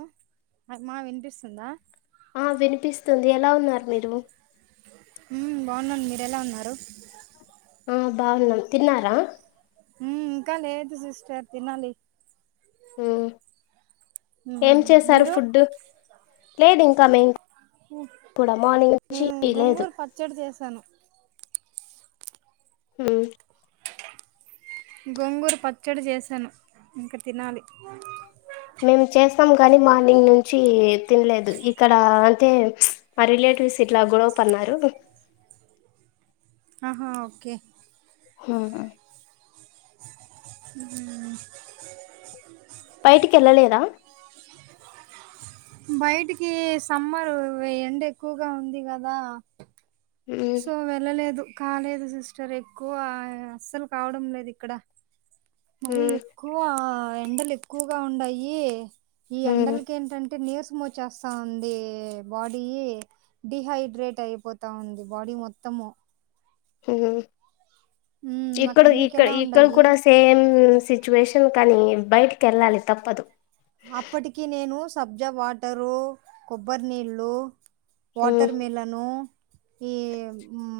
ఆ హనుమా వినిపిస్తుందా ఆ వినిపిస్తుంది ఎలా ఉన్నారు మీరు ఉ బాగున్నం మీరు ఎలా ఉన్నారు ఆ బాగున్నాం తిన్నారా ఉమ్ ఇంకా లేదు సిస్టర్ తినాలి ఉ ఏం మ్మ్ చేసారు మీరు ఫుడ్డు లేదు ఇంకా మేం ఇప్పుడ మనింగ్ నుంచి నేను లేదు గొంగూరు పచ్చడి చేశాను హు గొంగూరు పచ్చడి చేశాను ఇంకా తినాలి మేము చేస్తాం ని మార్నింగ్ నుంచి తినలేదు ఇక్కడ అంటే మా రిలే స్ ఇట్లా గొడవ పన్నారు ఆహా ఓకే ఆ అ బయటికి వెళ్ళలేదా బయటికి సమ్మర్ ఎండ ఎక్కువగా ఉంది కదా మ్మ్ సో వెళ్ళలేదు కాలేదు సిస్టర్ ఎక్కువ అస్సలు కావడం లేదు ఇక్కడ మరి మ్మ్ ఎక్కువ ఎండలు ఎక్కువగా ఉన్నాయి ఈ మ్మ్ ఎండలక ఏంటంటే నీరసం వచ్చ చేస్తా ఉంది బాడీ డిహైడ్రేట్ అయిపోతా ఉంది బాడీ మొత్తము ఉమ్ ఇక్కడ అక్కడ మీకు ఇక్క ఎలా ఇక్కడ ఉండయి కూడా సేమ్ సిచ్యువేషన్ కానీ బయటికి వెళ్ళాలి తప్పదు అప్పటికి నేను సబ్జా వాటరు కొబ్బరి నీళ్ళు మ్మ్ వాటర్ మేలను ఈ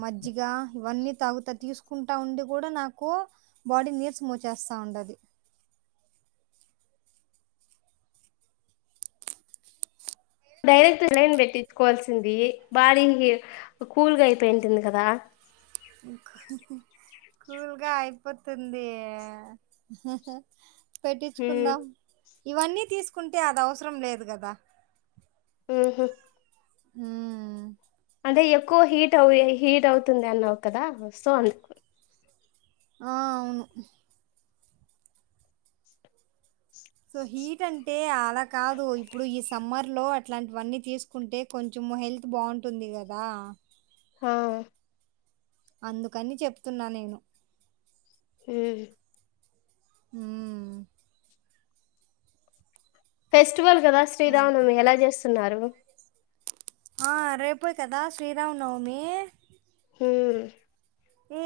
మజ్జిగ ఇవన్నీ తాగుతా తీసుకుంటా ఉండి కూడా నాకు బాడీ నీర్స్ మూవ చేస్తూ ఉండంది అ డైరెక్ట్ లైన్ పెట్టించుకోవాల్సింది బాడీ కూల్గా అయిపోయింటంది కదా కూల్గా అయిపోతు వతుంది హ్మ్ పెట్టించుకుందాం ఇవన్నీ తీసుకుంటే అది అవసరం లేదు కదా ఆ హ అదే ఎక్కువ హీట్ అవు హీట్ అవుతుంది అన్నావు కదా సో అందు ఆ అవును సో హీట్ అంటే అలా కాదు ఇప్పుడు ఈ సమ్మర్ లో అట్లాంటివన్నీ తీసుకుంటే కొంచెం మా హెల్త్ బాగుంటుంది కదా హా అందుకని చెప్తున్నా నేను హ అ ఫెస్టివల్ కదా అదే శ్రీరామనవమి ఎలా చేస్తున్నారు ఆ రేపోయికదా శ్రీరామ్నవమి హ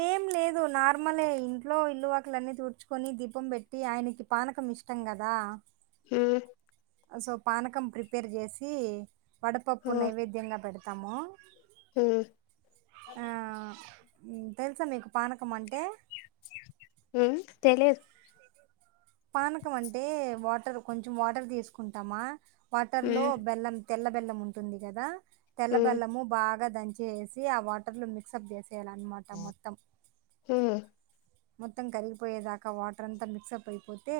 ఏం లేదు లేదు నార్మలే ఇంట్లో ఇల్లువాకులన్నీ తుడ్చుకొని దీపం పెట్టి ఆయనకి పానకం ఇష్టం కదా హ సో పానకం ప్రిపేర్ చేసి వడపప్పు నైవేద్యంగా పెడతాము అ ఆ, తెలుసా మీకు పానకం అంటే హ తెలియదు పానకం అంటే వాటర్ కొంచం వాటర్ తీసుకుంటామా వాటర్ హ్మ్ లో బెల్లం తెల్ల బెల్లం ఉంటుంది కదా తెల్ల హ్మ్ బెల్లము బాగా దంచ వేసి ఆ వాటర్ లో మిక్స్ అప్ చేసి లన్నమాట మొత్తం హ్మ్ మొత్తం కరిగిపోయేదాకా వాటర్ అంతా మిక్స్ అప్ అయిపోతే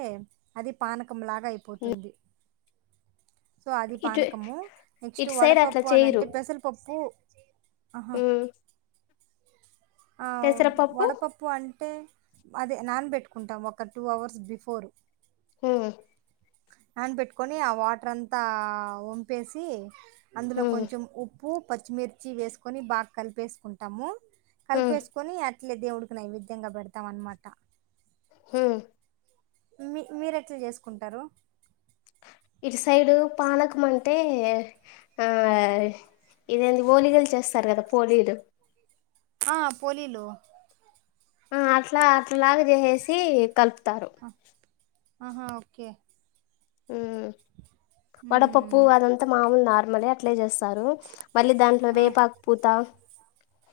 అది పాన పకం లాగా హ్మ్ అయిపోతుంది సో అది ఇటు పానకము నెక్స్ట్ ఇటు సైడ్ అట్లా వడపప్పు అని అంటే పెసరపప్పు ఆహా హ ఆ వడపప్పు అంట అంటే అదే నాన్ పెట్టుకుంటాం ఒక టూ అవర్స్ బిఫోర్ హ ఆన్ పెట్టుకొని ఆ వాటర్ అంతా వంపేసి అందులో హ్మ్ కొంచెం ఉప్పు ఉప్పు పచ్చిమిర్చి వేసుకొని బాగా కలిపేసుకుంటాము హ్మ్ కలిపేసుకొని అట్లే దేవుడికి ఈ విధ్యంగా పెడతాం అన్నమాట హ మీ మీర ఎట్లా చేసుకుంటారు ఇటు సైడు పాలకం అంటే ఆ ఇదేంటి పోలీకలు చేస్తారు కదా పోలీలు ఆ పోలీలు ఆ అట్లా అట్లాగ చేసేసి కలుపుతారు అ ఆహా ఓకే హమ్ వడపప్పు హ్మ్. అదంతా మామూలు నార్మలే అట్లే చేస్తారు మళ్ళీ దాంట్లో ఆ! వేపాకు పూత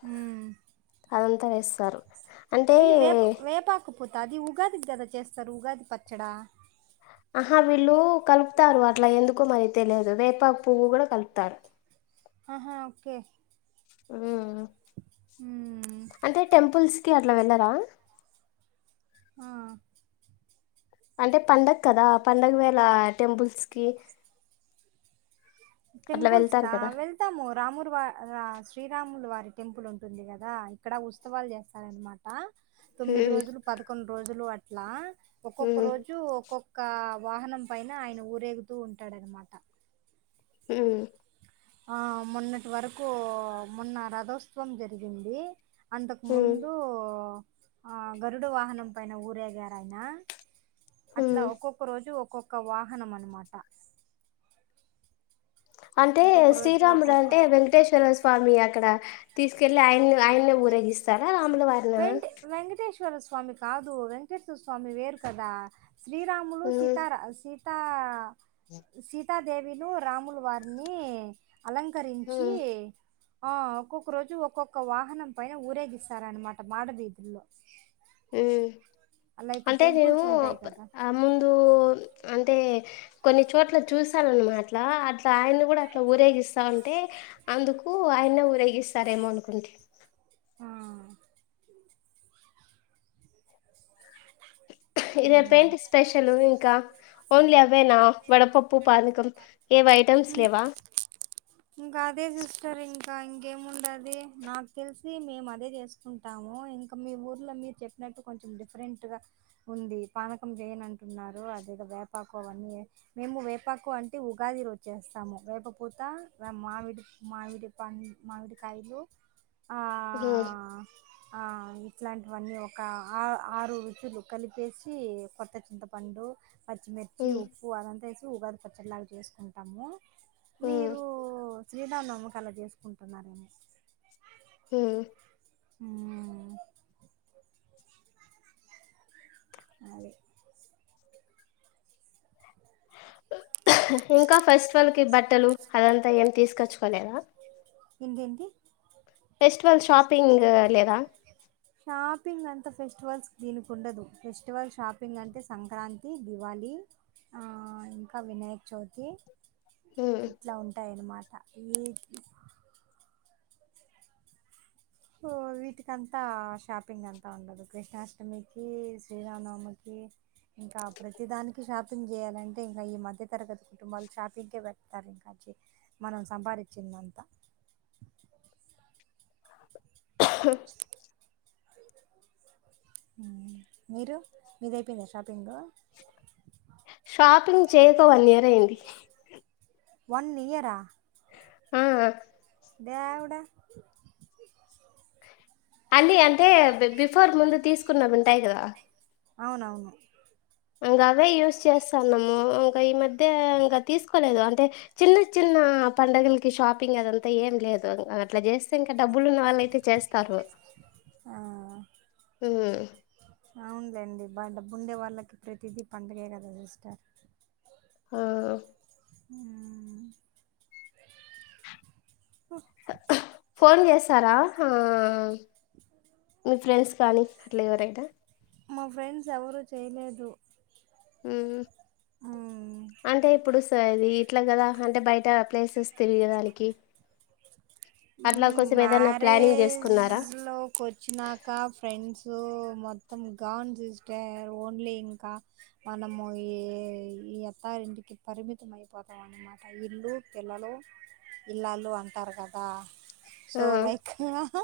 హ్మ్. అదంతా వేస్తారు అంటే ఇ వేప వేపాకపోత అది ఉగాదికి కదా చేస్తారు ఉగాది పచ్చడా ఆహా వీళ్ళు కలుపుతారు అట్ల ఎందుకో మరి తెలియదు వేపా పువ్వు కూడా కలుపుతారు తార్ ఆహా ఓకే ఉ మ్మ్. అంటే టెంపుల్స్ అట్ల వెళ్ళరా ఆ అంటే పండగ కదా పండగ వేళ టెంపుల్స్ కి అట్లా టెంపుల్స్ వెళ్తారు కా కదా వెళ్తాము రామురు వా శ్రీరాములు వారి టెంపుల్ ఉంటుంది కదా ఇక్కడ ఉత్సవాలు చేస్తారనమాట తొమ్మిది మ్మ్ రోజులు పదకొండు రోజులు అట్లా ఒక్కొక్క మ్మ్ రోజు ఒక్కొ ఒక వాహనం పైన ఆయన ఊరేగుతూ ఉంటాడనమాట హ ఆ మొన్నటి వరకు మొన్న రథోత్సవం జరిగింది అంతకు హ్మ్ ముందు గరుడు వాహనం పైన ఊరేగార ఆయన హ్మ్ అట్లా ఒక్కొక్క రోజు ఒక్కొక్క వాహనం అనమాట అంటే ఒక్కొక్క రోజు శ్రీరాముడు ఒక్కొక్క అంటే వెంకటేశ్వర స్వామి అక్కడ తీసుకెళ్ళలి ఆయన్ని ఆయన్ని ఊరేగిస్తాడా రాముల వారి వె వెంకటేశ్వర స్వామి కాదు వెంకటేశ్వర స్వామి వేరు కదా శ్రీరాములు హ్మ్ సీతారా స సీతాదేవి రాములు వారిని అలంకరించి హ్మ్ ఒక్కొక్క రోజు ఒక్కొక్క వాహనం పైన ఊరేగిస్తారనమాట మాడవీధుల్లో హ లైక్ అంటే నను టెంపుల్స్ ఉంటాయి కదా ఆ ముందు అంటే కొన్ని చోట్ల చూసాలన్నమాటలా అట్లా ఆయన కూడా అట్లా ఊరేగిస్తా ఉంటే అందుకు ఆయనే ఊరేగిస్తారేమో అనుకుంటే ఇదే పెయింటి ఆ స్పెషల్ ఇంకా ఓన్లీ అవేనా వడపప్పు పానీకం ఏవ ఐటెమ్స్ లేవా ఇంకా అదే సిస్టర్ ఇంకా ఇంకా ఇంకేం ఉండది నాకు తెలిసి మేము అదే చేసుకుంటాము ఇంకా మీ ఊర్లో మీరు చెప్పిన కొంచెం డిఫరెంట్ గా ఉంది పానకం చేయన్ అంటున్నారు అదగ వేపాకు అవన్నీ మేము వేపాకు అంటే ఉగాది వ చేేస్తాము వేప పూత మామిడి మావిడి పం మామిడికాయలు ఆ మహ్ ఆ ఇట్లాంటివన్నీ ఒక ఆ ఆరు రుచులు. కలిపేసి కొత్త చింతపండు పచ్చిమిర్చి హ్మ్ ఉప్పు అదంతేస్. ఉగాది పచ్చడిలాగా చేసుకుంటాము మహ్ మీరు శ్రీరామనవమికి అలా చేసుకుంటున్నారేమో హ్మ్మ్ హ్మ్మ్ అది ఇంకా ఫెస్టివల్కి బట్టలు అదంతా ఏం తీసుకొచ్చుకోలేదా ఏంది ఏంది ఫెస్టివల్ షాపింగ్ లేదా త ఫెస్టివల్స్ దీనికి ఉండదు ఫెస్టివల్ షాపింగ్ అంటే సంక్రాంతి దివాళి ఆ ఇంకా వినాయక్ చవితి మ్మ్. ఇట్లా ఉంటాయన్నమాట ఈ అహ్ వీటికంతా షాపింగ్ అంతా ఉండదు కృష్ణాష్టమికి శ్రీరామనవమికి కి ఇంకా ప్రతి దానికి షాపింగ్ చేయాలంటే ఇంకా ఈ మధ్య తరగతి కుటుంబాలు షాపింగ్కే పెడతారు ఇంకా కి మనం సంపాదించిందంతా మహ్ మీరు మీదయిపోయిందా షాపింగు షాపింగ్ చేయక వన్ ఇయర్ అయ్యింది వన్ ఇయరా హమ్ దేవడా అన్నీ అంటే బి బిఫోర్ ముందు తీసుకున్నవి ఉంటాయి కదా అవునవును ఇంకా అవే యూజ్ చేస్తాన్నాము ఇంకా ఈ మధ్య ఇంకా తీసుకోలేదు అంటే చిన్న చిన్న ఆ పండగలకి షాపింగ్ అదంతా ఏం లేదు అట్లా చేస్తే ఇంకా డబ్బులు ఉన్న వాళ్ అయితే చేస్తారు ఆ మహ్ అవున్లెండి బ డబ్బుండే వాళ్ళకి ప్రతిదీ పండగే కదా సిస్టర్ ఆ మహ్ ఫోన్ చేస్తారా ఆ మీ ఫ్రెండ్స్ కానీ అట్లా ఎవరైనా మా ఫ్రెండ్స్ ఎవరు చేయలేదు మహ్ మ్మ్. అంటే ఇప్పుడు ఓస్తాది అది ఎట్లా కదా అంటే బయట ప్లేసెస్ తిరిగిరానికి మహ్ చేసుకున్నారా మ్యారేజ్లోకి వచ్చినాక ఫ్రెండ్సు మొత్తం గాన్ సిస్టర్ ఓన్లీ ఇంకా మనము ఈ అత్త అత్తారింటికి పరిమితం అయిపోతాం అన్నమాట ఇల్లు పిల్లలు ఇల్లాళ్ళు అంటారు కదా ఆ సోలైక్ అహ్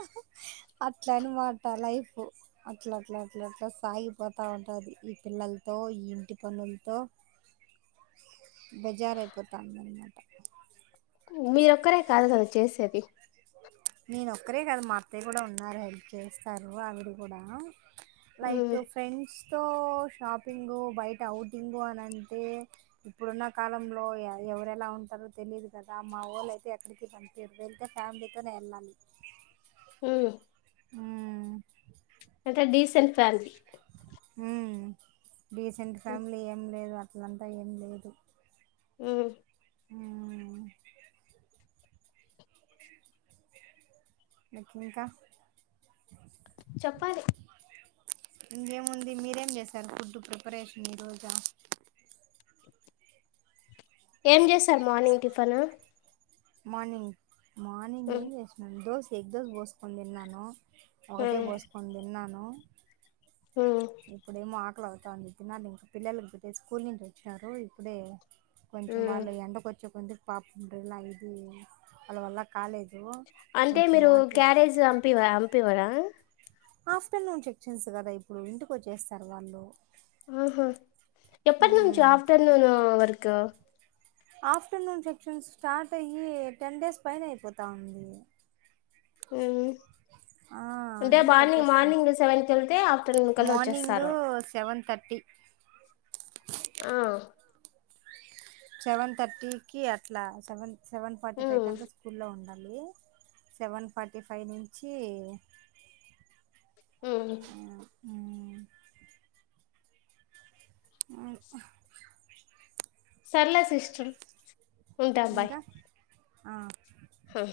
అట్లని మాట లైఫ్ అట్లా అట్లా అట్లా అట్లా సాగిపోతా ఉంటది ఈ పిల్లలతో ఈ ఇంటి పనులతో బెజరైపోతమన్నమాట మీరొక్కరే కాదు కదా చేసేది నేనొక్కరే కాదు మా అత్తయ్య కూడా ఉన్నారు హెల్ప్ చేస్తారు ఆవిడ కూడా లైక్ ఉమ్ ఫ్రెండ్స్తో తో షాపింగు బయట ఔటింగు అని అంటే ఇప్పుడున్న కాలంలో ఎ ఎవరెలా ఉన్ తెలియదు కదా మా వొళ్ళు అయితే ఎక్కడికి పంపియరు వెళ్తే ఫ్యామిలీతోనే ఎళ్ళాలి హ్ అంటే డీసెంట్ ఫ్యానీ ఉ డీసెంట్ ఉమ్ ఫ్యామిలీ ఏం లేదు అ అట్లాలంతా ఏం లేదు ఉ మ్మ్ మీకి ఇంకా చెప్పాలి ఇంకేముంది మీరేం చేస్తారు ఫుడ్ ప్రిపరేషన్ ఈ రోజ ఏం చేస్తారు మార్నింగ్ టిఫను మార్నింగ్ మార్నింగ్ ఏం ఉమ్ చేసినను దోస ఎగ్ దోస పోసుకొని తిన్నాను. ఒకటే ఉమ్ పోస్కోని తిన్నాను ఉమ్ ఇప్పుడేమో ఆకలి అవుతంది తినాలి పిల్లలు స్కూల్ నుంచి వచ్చారు ఇప్పుడే. కొంచెం ఉమ్ వాళ్ళు ఎండకు వచ్చే కొంచెకొద్ది పాపం డ్రీల్లా ఇది వాళ్ళ వల్ల కాలేదు. అంటే కొంచెం మీరు వాటర్ ఇచ్చి క్యారేజ్ అంపివ అంపివరా ఆఫ్టర్నూన్ చెక్చన్స్ కదా ఇప్పుడు ఇంటికి వచ్చేస్తారు వాళ్ళు. ఆహా ఎప్పడు నుంచి మ్మ్ ఆఫటర్ నూను వరకు ఆఫ్టర్నూన్ సెక్షన్స్ స్టార్ట్ అయ్యి టెన్ డేస్ పైన అయిపోతా ఉంది. ఉ ఆ అంటే ఇంటికి బార్నింగ్ వచ్చేస్తాం మార్నింగ్ సెవెన్కి వెళ్తే ఆఫ్టర్నూన్ కల్లా మార్నింగ్ వచ్చేస్తారు. సెవెన్ థర్టీ ఆ సెవెన్ థర్టీ కి అట్లా seven seven forty five um కంత స్కూలో ఉండాలి. ది సెవెన్ ఫార్టీ ఫైవ్ నుంచి ఉ ఆ హ సర్లే సిస్టర్ ఉంటా బాయ్ ఇంకా ఆ హొ